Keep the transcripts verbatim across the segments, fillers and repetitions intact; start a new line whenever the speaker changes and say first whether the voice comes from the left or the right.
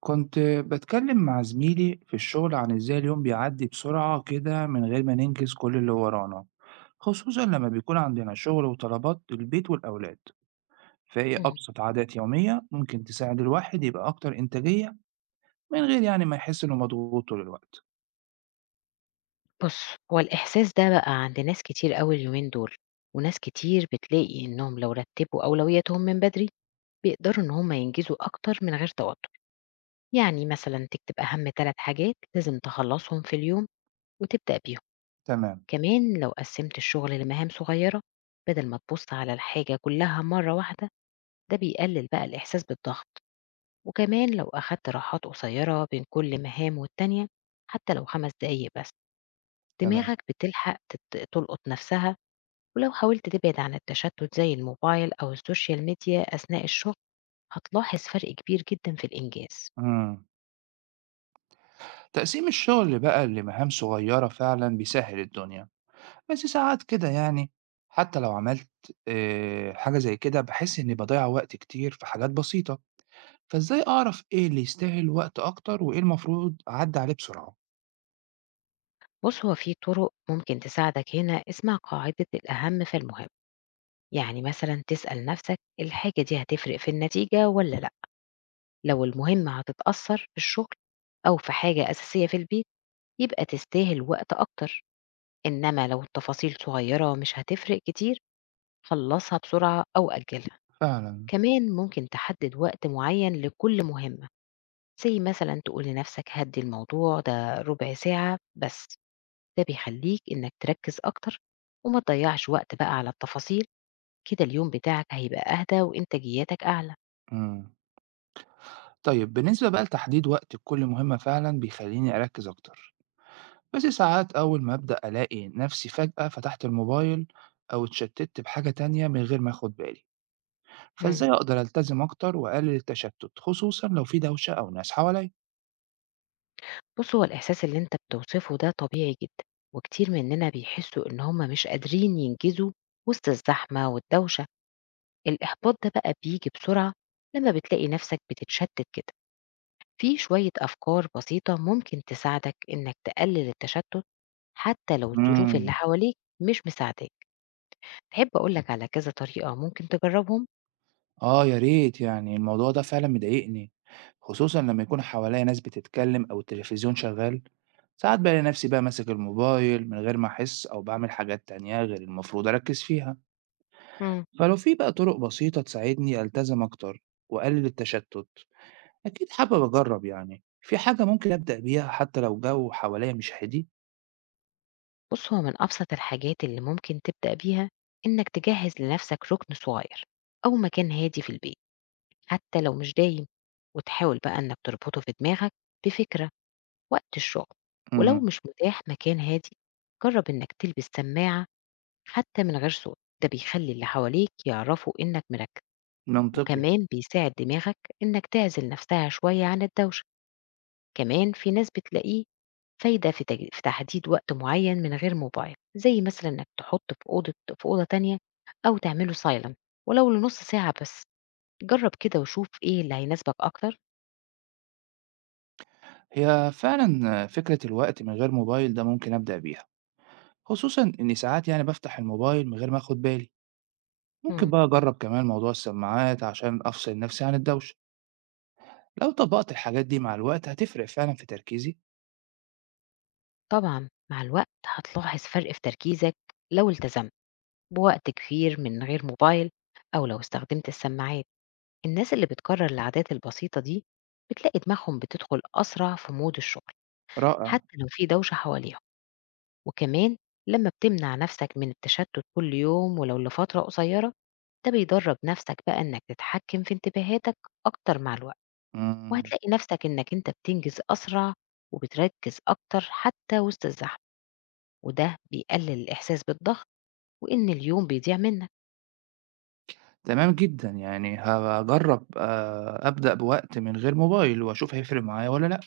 right: كنت بتكلم مع زميلي في الشغل عن ازاي اليوم بيعدي بسرعة كده من غير ما ننجز كل اللي ورانا، خصوصا لما بيكون عندنا شغل وطلبات البيت والأولاد. فهي
left: إمم.
right: أبسط عادات يومية ممكن تساعد الواحد يبقى أكتر إنتاجية من غير يعني ما يحس إنه مضغوط طول الوقت.
left: بُص، هو الإحساس ده بقى عند ناس كتير أوي اليومين دول، وناس كتير بتلاقي إنّهم لو رتّبوا أولوياتهم من بدري، بيقدروا إن هم ينجزوا أكتر من غير توتر. يعني مثلًا تكتب أهم ثلاث حاجات لازم تخلّصهم في اليوم وتبدأ بيهم.
right: تمام.
left: كمان لو قسّمت الشغل لمهام صغيّرة، بدل ما تبُص على الحاجة كلّها مرّة واحدة، ده بيقلل بقى الإحساس بالضغط. وكمان لو أخدت راحات قصيّرة بين كل مهام والتانية، حتّى لو خمس دقايق بس،
right: تمام.
left: دماغك بتلحق تت تلقط نَفْسها. ولو حاولت تبعد عن التشتت زي الموبايل أو السوشيال ميديا أثناء الشغل، هتلاحظ فرق كبير جدا في الإنجاز.
right: مم. تقسيم الشغل بقى لمهام صغيرة فعلا بيسهل الدنيا، بس ساعات كده يعني حتى لو عملت آه، حاجة زي كده بحس إني بضيع وقت كتير في حاجات بسيطة، فإزاي أعرف إيه اللي يستاهل وقت أكتر وإيه المفروض أعدّي عليه بسرعة؟
left: بص، هو في طرق ممكن تساعدك هنا. اسمع قاعدة الأهم فالمهم، يعني مثلا تسأل نفسك الحاجة دي هتفرق في النتيجة ولا لأ. لو المهمة هتتأثر في الشغل أو في حاجة أساسية في البيت، يبقى تستاهل وقت أكتر. إنما لو التفاصيل صغيرة مش هتفرق كتير، خلصها بسرعة أو أجلها.
right: فعلًا.
left: كمان ممكن تحدد وقت معين لكل مهمة، زي مثلا تقول لنفسك هدي الموضوع ده ربع ساعة بس. ده بيخليك إنك تركز أكتر وما تضيعش وقت بقى على التفاصيل. كده اليوم بتاعك هيبقى أهدى وإنتاجيتك أعلى.
right: إمم. طيب بالنسبة بقى لتحديد وقت لكل مهمة فعلًا بيخلّيني أركّز أكتر، بس ساعات أول ما أبدأ ألاقي نفسي فجأة فتحت الموبايل أو اتشتِّت بحاجة تانية من غير ما آخُد بالي،
left: مم.
right: فإزاي أقدر ألتزم أكتر وأقلل التشتُّت خصوصًا لو في دوشة أو ناس حواليّا؟
left: بص، هو الإحساس اللي أنت بتوصفه ده طبيعي جدا، وكتير مننا بيحسوا إن هم مش قادرين ينجزوا وسط الزحمة والدوشة. الإحباط ده بقى بيجي بسرعة لما بتلاقي نفسك بتتشتت كده. في شوية أفكار بسيطة ممكن تساعدك إنك تقلل التشتت، حتى لو الظروف اللي
right: إمم.
left: حواليك مش مساعداك. تحب أقولك على كذا طريقة ممكن تجربهم؟
right: آه يا ريت، يعني الموضوع ده فعلًا مضايقني، خصوصًا لمّا يكون حواليّا ناس بتتكلّم أو التلفزيون شغّال. ساعات بالاقي نفسي بقى ماسك الموبايل من غير ما أحس أو بعمل حاجات تانية غير المفروض أركز فيها.
left: مم.
right: فلو في بقى طرق بسيطة تساعدني ألتزم أكتر وأقلل التشتت أكيد حابب أجرب، يعني في حاجة ممكن أبدأ بيها حتى لو جو حواليا مش هادي.
left: بص، هو من أبسط الحاجات اللي ممكن تبدأ بيها إنك تجهز لنفسك ركن صغير أو مكان هادي في البيت، حتى لو مش دايم، وتحاول بقى إنك تربطه في دماغك بفكرة وقت الشغل. ولو
right: امم.
left: مش متاح مكان هادي، جرب إنك تلبس سماعة حتى من غير صوت. ده بيخلي اللي حواليك يعرفوا إنك مركز،
right: منطقي.
left: وكمان بيساعد دماغك إنك تعزل نفسها شوية عن الدوشة. كمان في ناس بتلاقيه فايدة في تج- في تحديد وقت معين من غير موبايل، زي مثلا إنك تحطه في أوضة في أوضة تانية، أو تعمله سايلنت، ولو لنص ساعة بس. جرب كده وشوف إيه اللي هيناسبك أكتر.
right: هي فعلا فكرة الوقت من غير موبايل ده ممكن أبدأ بيها، خصوصا إني ساعات يعني بفتح الموبايل من غير ما أخد بالي. ممكن
left: مم.
right: بقى أجرب كمان موضوع السماعات عشان أفصل نفسي عن الدوشة. لو طبقت الحاجات دي مع الوقت هتفرق فعلا في تركيزي.
left: طبعا مع الوقت هتلاحظ فرق في تركيزك، لو التزمت بوقت كبير من غير موبايل أو لو استخدمت السماعات. الناس اللي بتكرر العادات البسيطة دي بتلاقي دماغهم بتدخل أسرع في مود الشغل،
right: رائع.
left: حتى لو في دوشة حواليهم، وكمان لمّا بتمنع نَفْسك من التشتُّت كل يوم ولو لفترة قصيّرة، ده بيدرّب نَفْسك بقى إنّك تتحكّم في انتباهاتك أكتر مع الوقت،
right: إمم.
left: وهتلاقي نَفْسك إنّك أنت بتنجز أسرع وبتركّز أكتر حتى وسط الزحمة، وده بيقلل الإحساس بالضغط وإن اليوم بيضيع منّك.
right: تمام جدًا، يعني هاجرّب آآ أبدأ بوقت من غير موبايل وأشوف هيفرق معايا والّا لأ.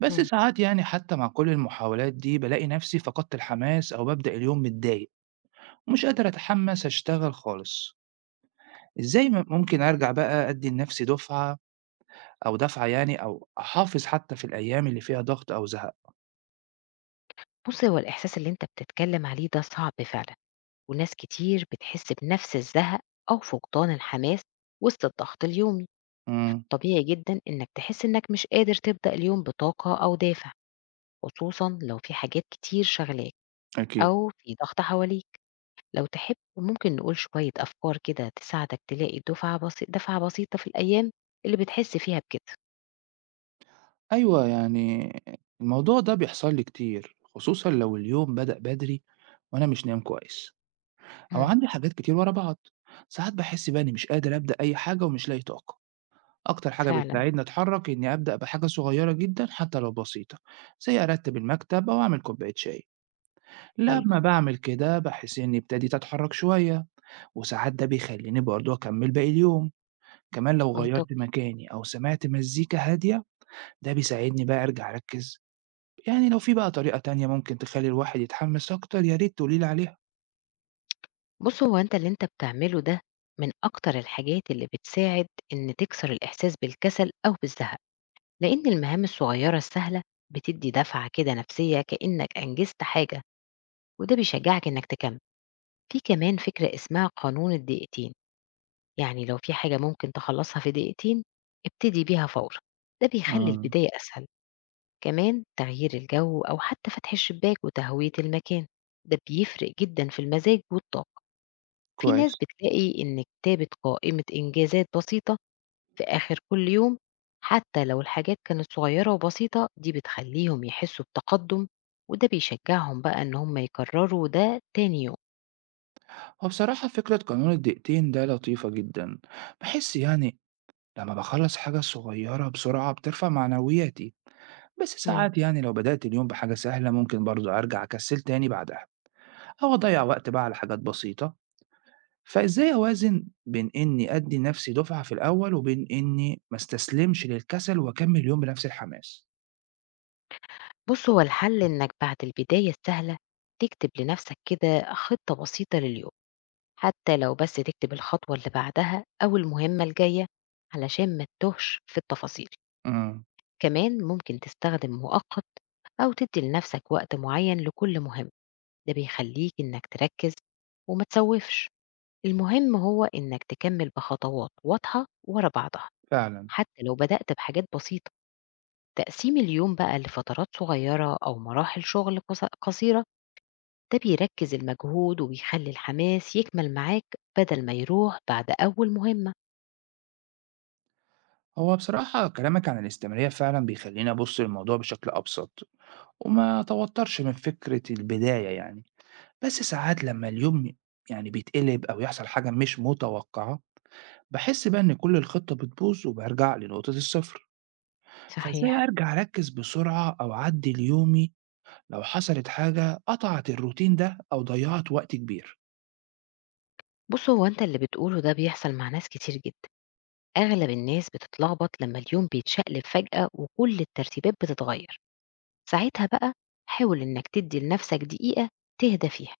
right: بس
left: إمم.
right: ساعات يعني حتى مع كل المحاولات دي بالاقي نفسي فقدت الحماس أو بابدأ اليوم متضايق ومش قادر أتحمّس أشتغل خالص. إزاي م ممكن أرجع بقى أدّي لنفسي دُفعة أو دفعة، يعني، أو أحافظ حتى في الأيام اللي فيها ضغط أو زهق؟
left: بُص، هو الإحساس اللي أنت بتتكلّم عليه ده صعب فعلًا، وناس كتير بتحس بنَفْس الزهق أو فقدان الحماس وسط الضغط اليومي.
right: إمم.
left: طبيعي جدا إنك تحس إنك مش قادر تبدأ اليوم بطاقة أو دافع، خصوصا لو في حاجات كتير شغلاك
right: أكيد.
left: أو في ضغط حواليك. لو تحب ممكن نقول شوية أفكار كده تساعدك تلاقي دفعة بسيطة، دفعة بسيطة، في الأيام اللي بتحس فيها بكده.
right: أيوه، يعني الموضوع ده بيحصل لي كتير، خصوصًا لو اليوم بدأ بدري وأنا مش نايم كويس. أو
left: مم.
right: عندي حاجات كتير ورا بعض. ساعات باحس بقى إني مش قادر أبدأ أي حاجة ومش لاقي طاقة. أكتر حاجة
left: فعلا.
right: بتساعدني أتحرك إني أبدأ بحاجة صغيرة جدًا حتى لو بسيطة، زي أرتب المكتب أو أعمل كوباية شاي.
left: حلو.
right: لما باعمل كده باحس إني ابتديت أتحرك شوية، وساعات ده بيخليني برضه أكمل باقي اليوم. كمان لو غيرت
left: منطقي.
right: مكاني أو سمعت مزيكا هادية ده بيساعدني بقى أرجع أركز. يعني لو في بقى طريقة تانية ممكن تخلي الواحد يتحمس أكتر يا ريت تقولي لي عليها.
left: بص، هو أنت اللي أنت بتعمله ده من أكتر الحاجات اللي بتساعد إن تكسر الإحساس بالكسل أو بالزهق، لأن المهام الصغيرة السهلة بتدي دفعة كده نفسية كأنك أنجزت حاجة، وده بيشجعك إنك تكمل. في كمان فكرة اسمها قانون الدقيقتين، يعني لو في حاجة ممكن تخلصها في دقيقتين ابتدي بيها فورا. ده بيخلي
right: إمم.
left: البداية أسهل. كمان تغيير الجو أو حتى فتح الشباك وتهوية المكان، ده بيفرق جدا في المزاج والطاقة. في ناس
right: كويس.
left: بتلاقي إن كتابة قائمة إنجازات بسيطة في آخر كل يوم، حتى لو الحاجات كانت صغيرة وبسيطة، دي بتخليهم يحسوا بتقدم، وده بيشجعهم بقى إن هم يكرروا ده تاني
right: هو بصراحة فكرة قانون الدقيقتين ده لطيفة جدا، بحس يعني لما بخلص حاجة صغيرة بسرعة بترفع معنوياتي. بس
left: يوم.
right: ساعات يعني لو بدأت اليوم بحاجة سهلة ممكن برضو أرجع أكسل تاني بعدها أو أضيع وقت بقى على حاجات بسيطة. فإزاي أوازن بين إني أدي نفسي دفعة في الأول وبين إني ما استسلمش للكسل وأكمل اليوم بنفس الحماس؟
left: بُص، هو الحل إنك بعد البداية السهلة تكتب لنفسك كده خطة بسيطة لليوم، حتى لو بس تكتب الخطوة اللي بعدها أو المهمة الجاية علشان ما تتوهش في التفاصيل.
right: امم.
left: كمان ممكن تستخدم مؤقت أو تدي لنفسك وقت معين لكل مهمة، ده بيخليك إنك تركز وما تسوفش. المهم هو إنك تكمل بخطوات واضحة ورا بعضها،
right: فعلا.
left: حتى لو بدأت بحاجات بسيطة. تقسيم اليوم بقى لفترات صغيرة أو مراحل شغل قص قصيرة، ده بيركز المجهود وبيخلي الحماس يكمل معاك بدل ما يروح بعد أول مهمة.
right: هو بصراحة كلامك عن الاستمرارية فعلا بيخليني أبص للموضوع بشكل أبسط وما أتوترش من فكرة البداية، يعني. بس ساعات لمّا اليوم يعني بيتقلب أو يحصل حاجة مش متوقعة، باحس بقى إن كل الخطة بتبوظ وبارجع لنقطة الصفر. فإزاي
left: صحيح.
right: أرجع أركّز بسرعة أو أعدّل يومي لو حصلت حاجة قطعت الروتين ده أو ضيّعت وقت كبير؟
left: بص، هو أنت اللي بتقوله ده بيحصل مع ناس كتير جدا. أغلب الناس بتتلخبط لما اليوم بيتشقلب فجأة وكل الترتيبات بتتغير. ساعتها بقى حاول إنك تدي لنفسك دقيقة تهدى فيها،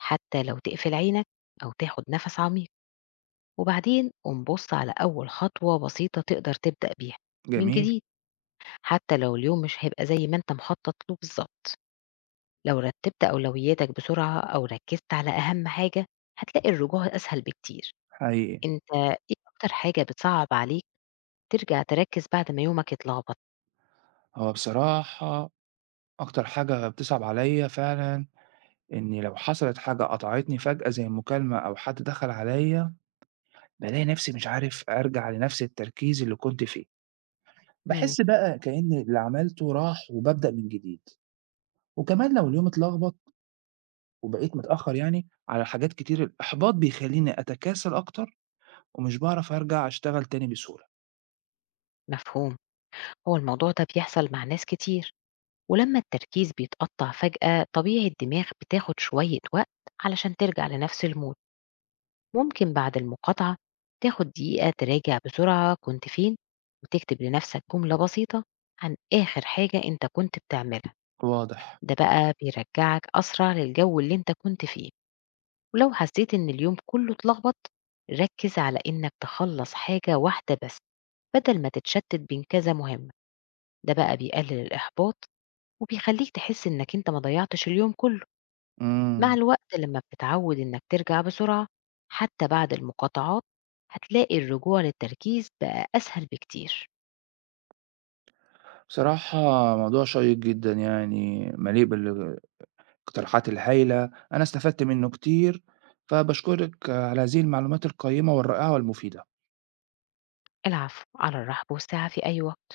left: حتى لو تقفل عينك أو تاخد نفس عميق، وبعدين قوم بص على أول خطوة بسيطة تقدر تبدأ بيها من
right: جميل.
left: جديد. حتى لو اليوم مش هيبقى زي ما أنت مخطط له بالظبط، لو رتبت أولوياتك بسرعة أو ركزت على أهم حاجة، هتلاقي الرجوع أسهل بكتير.
right: حقيقي.
left: أنت إيه أكتر حاجة بتصعب عليك ترجع تركز بعد ما يومك يتلخبط؟
right: هو بصراحة أكتر حاجة بتصعب عليّا فعلًا إن لو حصلت حاجة قطعتني فجأة زي مكالمة أو حد دخل عليّا، بالاقي نفسي مش عارف أرجع لنفس التركيز اللي كنت فيه.
left: مم.
right: باحس بقى كأن اللي عملته راح وبابدأ من جديد. وكمان لو اليوم اتلخبط وبقيت متأخر يعني على حاجات كتير الإحباط بيخلّيني أتكاسل أكتر ومش باعرف أرجع أشتغل تاني بسهولة.
left: مفهوم. هو الموضوع ده بيحصل مع ناس كتير، ولما التركيز بيتقطع فجأة طبيعي الدماغ بتاخد شوية وقت علشان ترجع لنفس المود. ممكن بعد المقاطعة تاخد دقيقة تراجع بسرعة كنت فين، وتكتب لنفسك جملة بسيطة عن آخر حاجة أنت كنت بتعملها.
right: واضح.
left: ده بقى بيرجعك أسرع للجو اللي أنت كنت فيه. ولو حسيت إن اليوم كله اتلخبط، ركز على إنك تخلص حاجة واحدة بس بدل ما تتشتت بين كذا مهمة. ده بقى بيقلل الإحباط وبيخليك تحس إنك أنت ما ضيعتش اليوم كله. مع
right: إمم.
left: الوقت لما بتتعود إنك ترجع بسرعة حتى بعد المقاطعات، هتلاقي الرجوع للتركيز بقى أسهل بكتير.
right: بصراحة موضوع شيّق جدًا، يعني مليء بالاقتراحات الهايلة، أنا استفدت منّه كتير، فباشكرِك على هذه المعلومات القيّمة والرائعة والمفيدة.
left: العفو، على الرحب والسعة في أي وقت.